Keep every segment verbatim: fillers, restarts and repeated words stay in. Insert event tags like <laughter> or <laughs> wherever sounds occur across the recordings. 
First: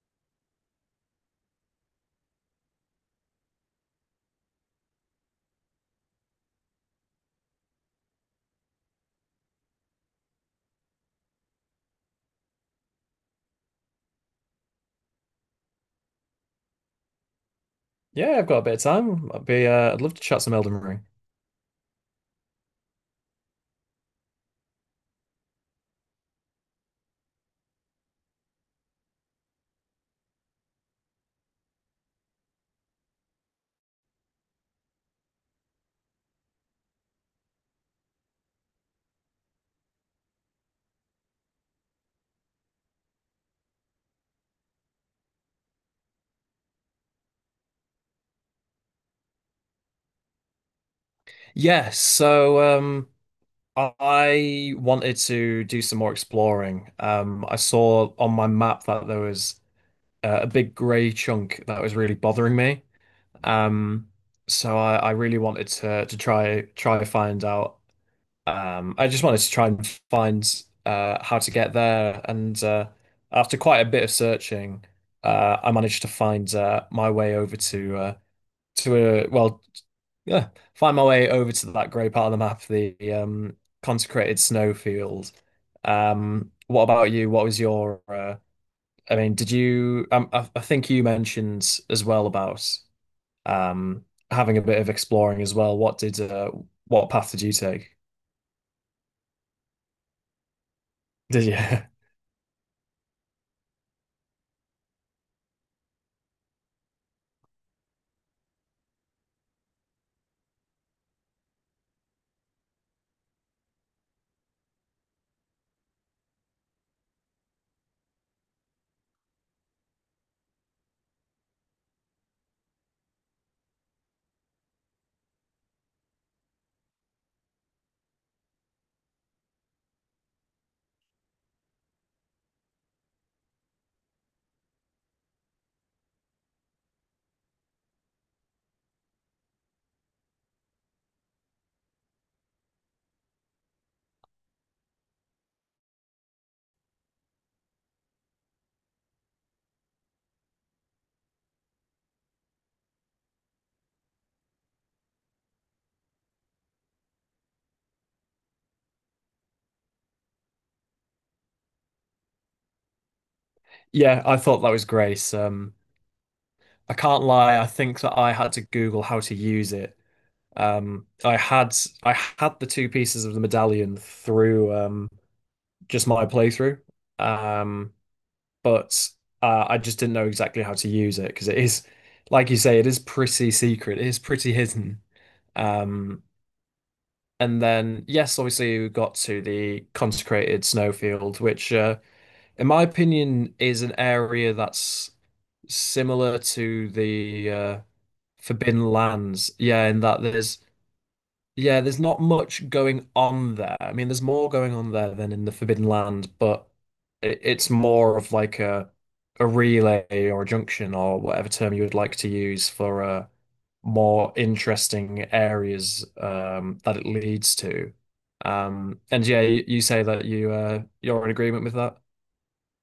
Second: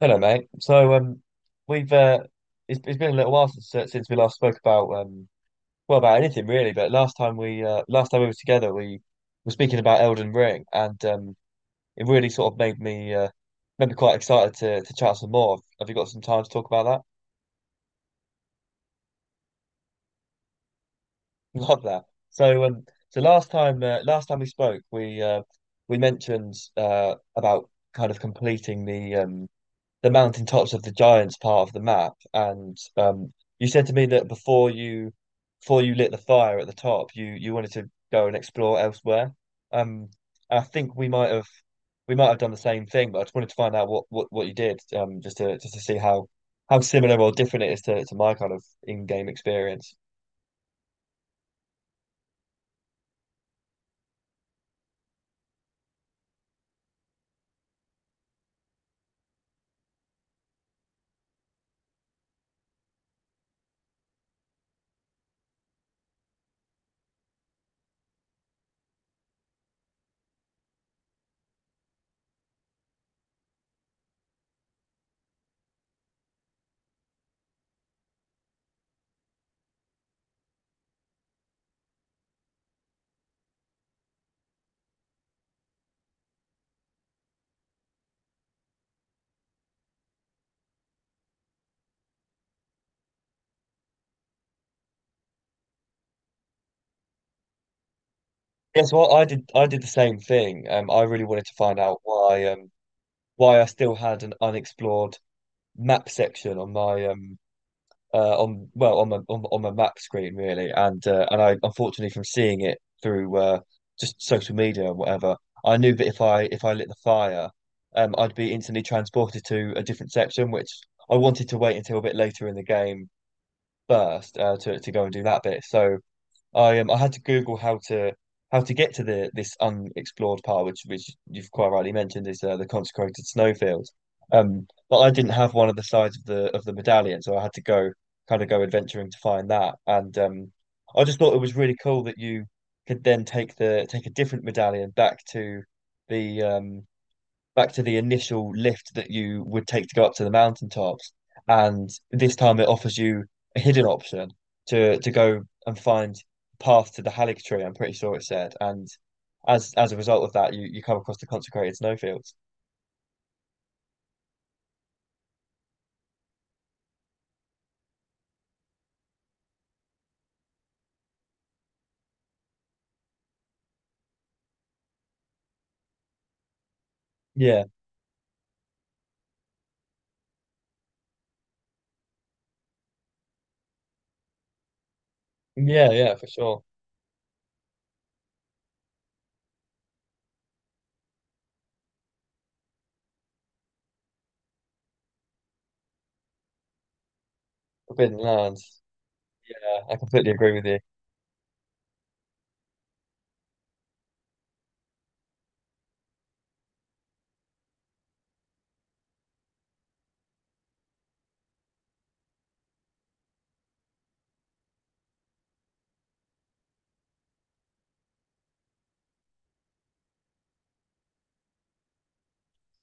Hello, mate. So, um, we've uh, it's, it's been a little while since uh, since we last spoke about um, well, about anything really. But last time we uh, last time we were together, we were speaking about Elden Ring, and um, it really sort of made me uh, made me quite excited to to chat some more. Have you got some time to talk about Yeah, I've got a bit of time. I'd be, uh, I'd love to chat some Elden Ring. that? <laughs> Love that. So, um, so last time uh, last time we spoke, we uh, we mentioned uh about kind of completing the um the mountaintops of the Giants part of the map. And um, you said to me that before you before you lit the fire at the top, you you wanted to go and explore elsewhere. Um, and I think we might have we might have done the same thing, but I just wanted to find out what what, what you did, um, just to just to see how how similar or different it is to, to my kind of in-game experience. Yes, Yeah, so um, I wanted to do some more exploring. Um, I saw on my map that there was uh, a big grey chunk that was really bothering me. Um, so I, I really wanted to to try try find out. Um, I just wanted to try and find uh, how to get there. And uh, after quite a bit of searching, uh, I managed to find uh, my way over to. Uh, to a well Yeah, find my way over to that grey part of the map, the um, consecrated snowfield. Um, what about you? What was your? Uh, I mean, did you? Um, I, I think you mentioned as well about um, having a bit of exploring as well. What did? Uh, what path did you take? Yes, well, I did I did the same thing. Um, I really wanted Did to you? find out <laughs> why um why I still had an unexplored map section on my um uh, on, well, on the on, on the map screen really, and uh, and I, unfortunately, from seeing it through uh, just social media and whatever, I knew that if I if I lit the fire, um, I'd be instantly transported to a different section, which I wanted to wait until a bit later in the game first, uh, to to go and do that bit. So I um I had to Google how to how to get to the this unexplored part, which which you've quite rightly mentioned is, uh, the consecrated snowfield. Um, but I didn't have one of the sides of the of the medallion, so I had to go, kind of go adventuring to find that. And um, I just thought it was really cool that you could then take the take a different medallion back to the um back to the initial lift that you would take to go up to the mountaintops. And this time it offers you a hidden option to to go and find path to the Halleck tree, I'm pretty sure it said. And as as a result of that, you, you come across the consecrated snowfields. Yeah, I thought that was great. Um, I can't lie. I think that I had to Google how to use it. Um, I had I had the two pieces of the medallion through. Um, just my playthrough. Yeah, Um, but uh, I just didn't know exactly how to use it because it is, like you say, it is pretty secret. It is pretty hidden. yeah, yeah, Um, for sure. and then yes, obviously we got to the consecrated snowfield, which, uh, in my opinion, is an area that's similar to the uh, Forbidden Lands. Forbidden Lands. Yeah, Yeah, I in that completely agree there's with you. Yeah, there's not much going on there. I mean, there's more going on there than in the Forbidden Land, but it, it's more of like a a relay or a junction or whatever term you would like to use for uh, more interesting areas um, that it leads to. Um, and yeah, you, you say that you uh, you're in agreement with that.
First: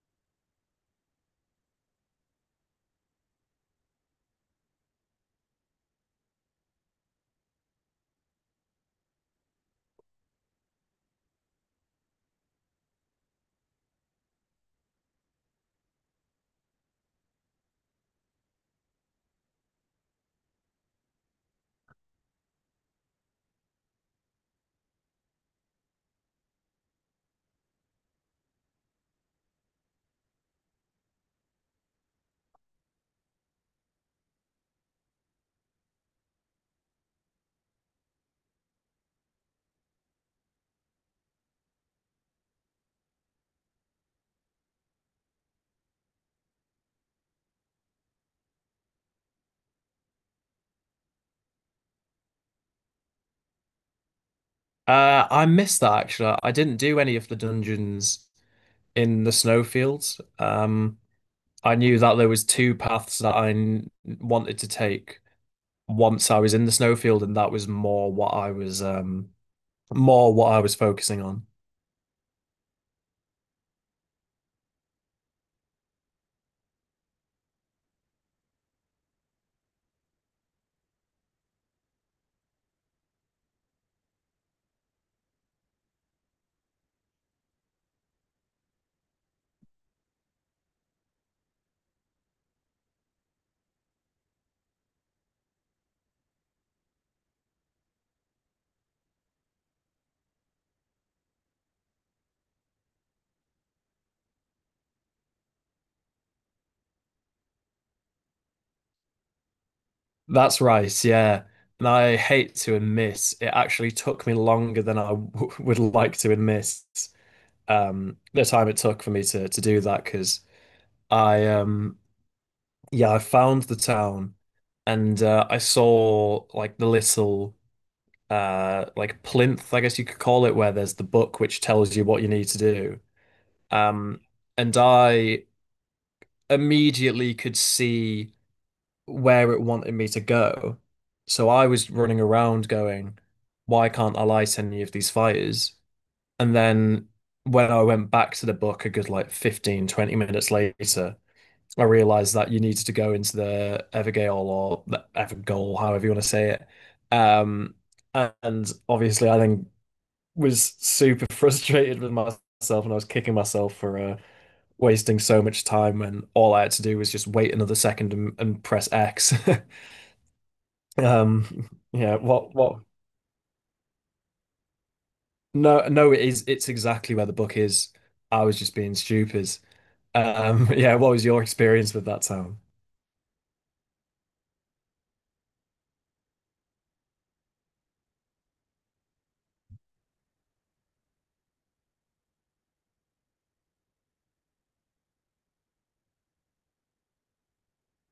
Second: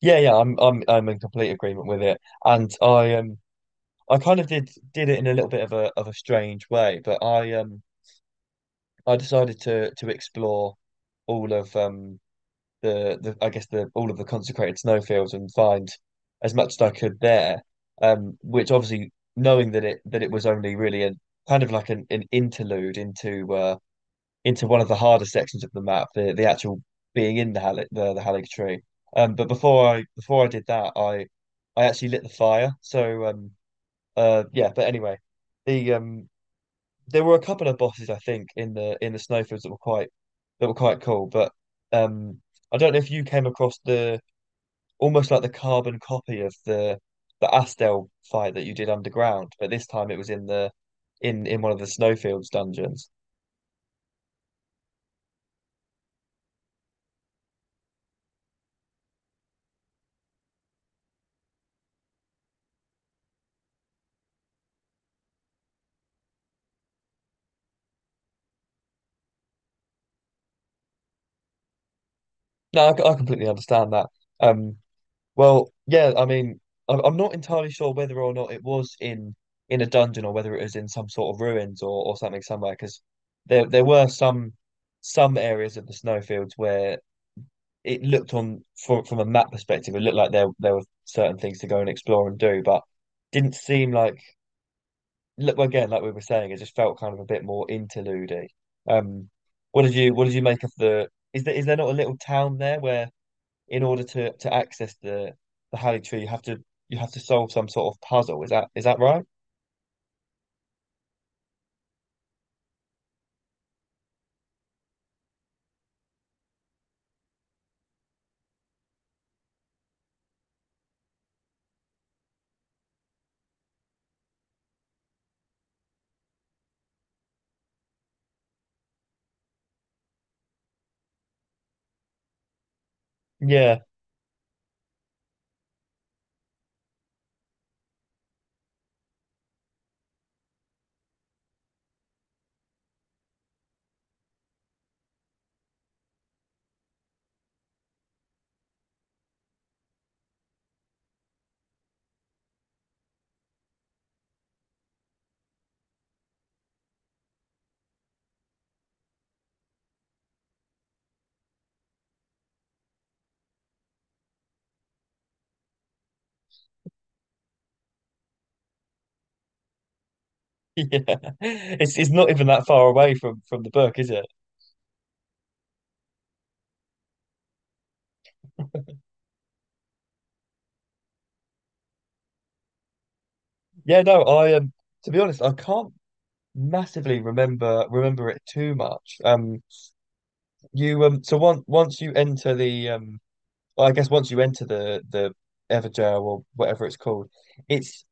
Yeah, yeah, I'm I'm I'm in complete agreement with it. And I um I kind of did did it in a little bit of a of a strange way, but I um I decided to to explore all of um the the I guess the all of the consecrated snowfields and find as much as I could there. Um, which obviously, knowing that it that it was only really a kind of like an, an interlude into uh into one of the harder sections of the map, the the actual being in the Halleck the, the Halleck tree. Um, but before I before I did that, I I actually lit the fire. So um uh yeah, but anyway, the um there were a couple of bosses, I think, in the in the snowfields, that were quite that were quite cool. But um, I don't know if you came across the, almost like, the carbon copy of the the Astel fight that you did underground, but this time it was in the in in one of the snowfields dungeons. Uh, I missed that actually. I didn't do any of the dungeons in the snowfields. Um, I knew that there was two paths that I n- wanted to take once I was in the snowfield, and that was more what I was um more what I was focusing on. No, I, I completely understand that. Um, well, yeah, I mean, I'm, I'm not entirely sure whether or not it was in in a dungeon or whether it was in some sort of ruins or or something somewhere because there there were some some areas of the snowfields where it looked on, from from a map perspective, it looked like there there were certain things to go and explore and do, but didn't seem like, look, again, like we were saying, it just felt kind of a bit more interlude-y. Um, what did you what did you make of the, is there is there not a little town there where in order to to access the the Halley Tree you have to, you have to solve some sort of puzzle? Is that is that right? That's right, yeah. And I hate to admit, it actually took me longer than I w <laughs> would like to admit um the time it took for me to to do that because I um yeah I found the town and uh, I saw like the little uh like plinth, I guess you could call it, where there's the book which tells you what you need to do. Yeah. <laughs> Um, and I immediately could see where it wanted me to go. So I was running around going, why can't I light any of these fires? And then when I went back to the book a good like fifteen, twenty minutes later, I realized that you needed to go into the Evergale or the Evergoal, however you want to say it. Um, and obviously, I then was super <laughs> frustrated with myself and I was kicking myself for uh, wasting so much time when all I had to do was just wait another second and, and press X. <laughs> Yeah. Um, It's it's yeah, not even what that what far away from from the book, is it? no no it is it's exactly where the book is. I was just being stupid. Um, <laughs> yeah, what was your experience with that town? Yeah, no, I um to be honest, I can't massively remember remember it too much. Um, you um, so once once you enter the um, well, I guess once you enter the the Everjail or whatever it's called, it's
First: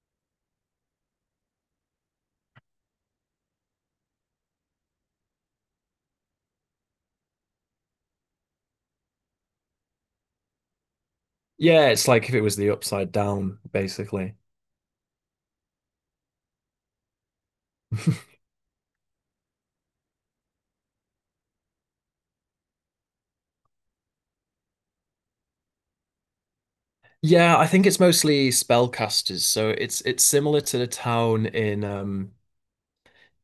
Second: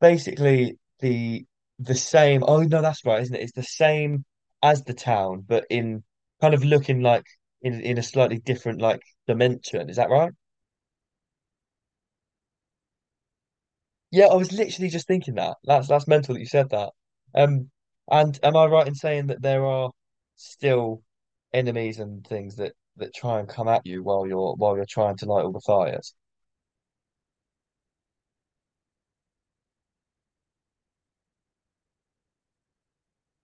basically the the same. Oh no, that's right, isn't it? It's the same as the town, but in kind of looking like in in a slightly different, like, dimension. Is that right? Yeah, it's like if it was the upside down, Yeah, I basically. was literally just thinking that. That's that's mental that you said that. Um, <laughs> and am I right in saying that there are still enemies and things that that try and come at you while you're while you're trying to light all the fires? Yeah, I think it's mostly spellcasters. So it's it's similar to the town in um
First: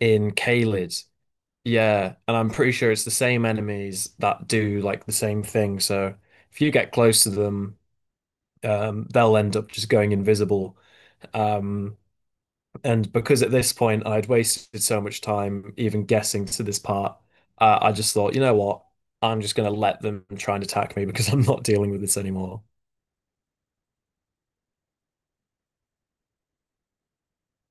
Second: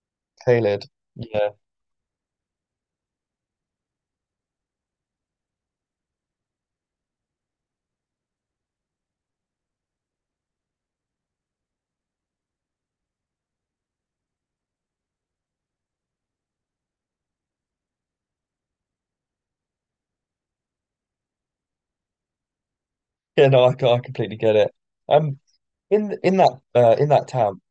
in Caled. Caelid. Yeah. Yeah, and I'm pretty sure it's the same enemies that do like the same thing. So if you get close to them, um, they'll end up just going invisible. Um, and because at this point I'd wasted so much time even guessing to this part, uh, I just thought, you know what? I'm just gonna let them try and attack me because <laughs> I'm not dealing with this anymore. Yeah, no, I, c- I completely get it. Um, in in that, uh, in that town,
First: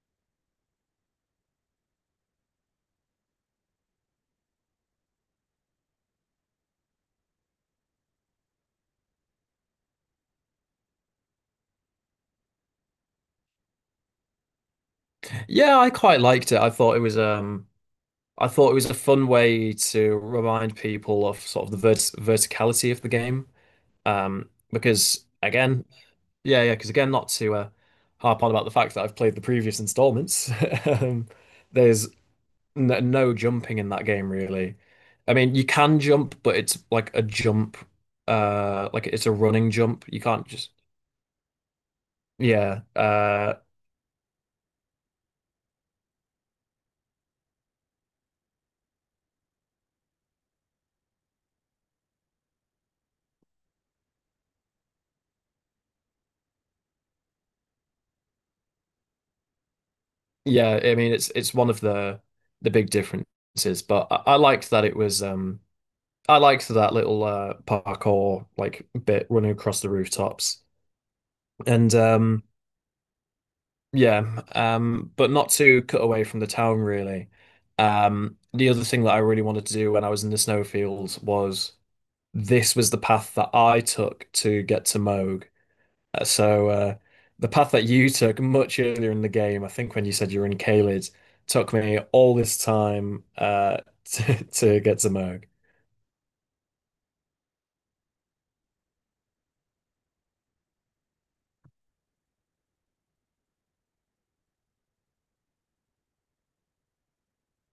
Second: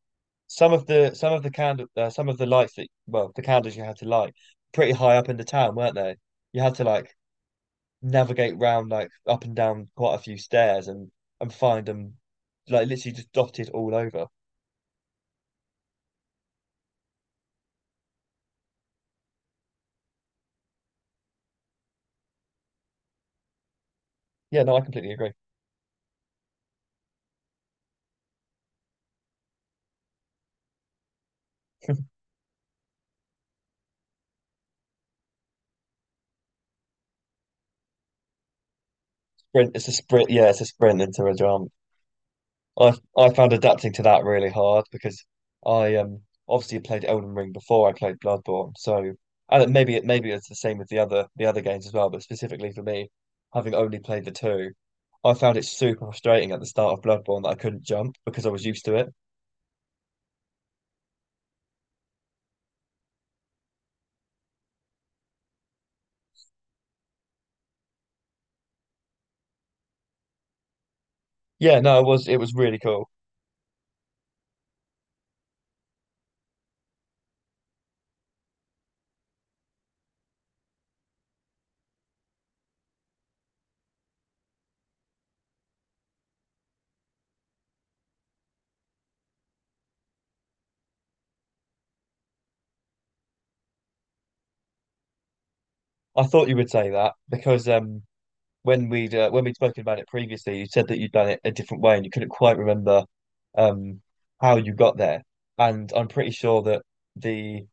some of the some of the candle uh, some of the lights that, well, the candles you had to light pretty high up in the town, weren't they? You had to like navigate round like up and down quite a few stairs and and find them like literally just dotted all over. Yeah, I quite liked it. I thought it was um, I thought it was a fun way to remind people of sort of the vert verticality of the game. Um, Yeah, no, I completely because agree. again, yeah, yeah, because again, not to uh, harp on about the fact that I've played the previous installments, <laughs> um, there's n no jumping in that game really. I mean, you can jump, but it's like a jump, uh, like it's a running Sprint, it's a jump. You sprint. can't Yeah, it's a just, sprint into a jump. yeah, I I found uh, adapting to that really hard because I um obviously played Elden Ring before I played Bloodborne, so, and it- maybe it maybe it's the same with the other the other games as well, but specifically for me, having only played the two, I found it super frustrating at the start of Bloodborne that I couldn't jump because I was used to it. yeah. I mean, it's it's one of the the big differences, but I, I liked that it was, um, I liked that little uh, parkour like bit running across the rooftops, Yeah, and no, it was it um. was really cool. Yeah, um, but not to cut away from the town really. Um, the other thing that I really wanted to do when I was in the snowfields was this was the path that I took to get to Moog. Uh, So uh, the path that you took much earlier in the game, I think when you said you were in Caelid, took me all this time uh, <laughs> to, to get to Moog. I thought you would say that because um, when we'd uh, when we'd spoken about it previously, you said that you'd done it a different way and you couldn't quite remember, um, how you got there. And I'm pretty sure that the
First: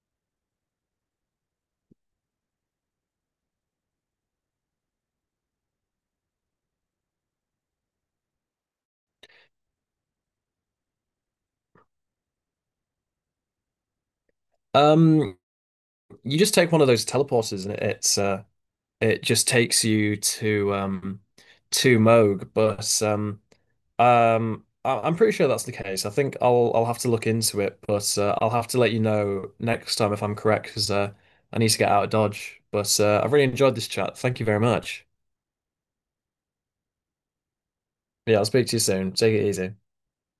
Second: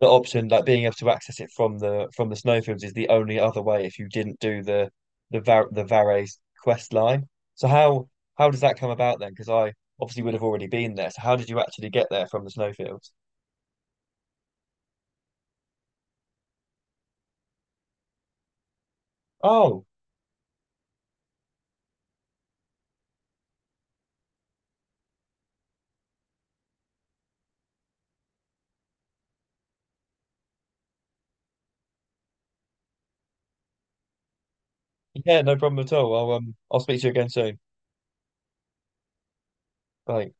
the option, like being able to access it from the from the snowfields, is the only other way if you didn't do the the Var the Vare's quest line. So how how does that come about then? Because I obviously would have already been there. So how did you actually get there from the snowfields? Um, you just take one of those teleporters and it, it's uh, it just takes Oh, you to um, to Moog, but um, Um, I I'm pretty sure that's the case. I think I'll I'll have to look into it, but uh, I'll have to let you know next time if I'm correct because uh, I need to get out of Dodge. But uh, I've really enjoyed this chat. Thank you very much. yeah, no problem at all. I'll um I'll speak to you again soon. Yeah, I'll speak to you soon. Take it easy. Bye.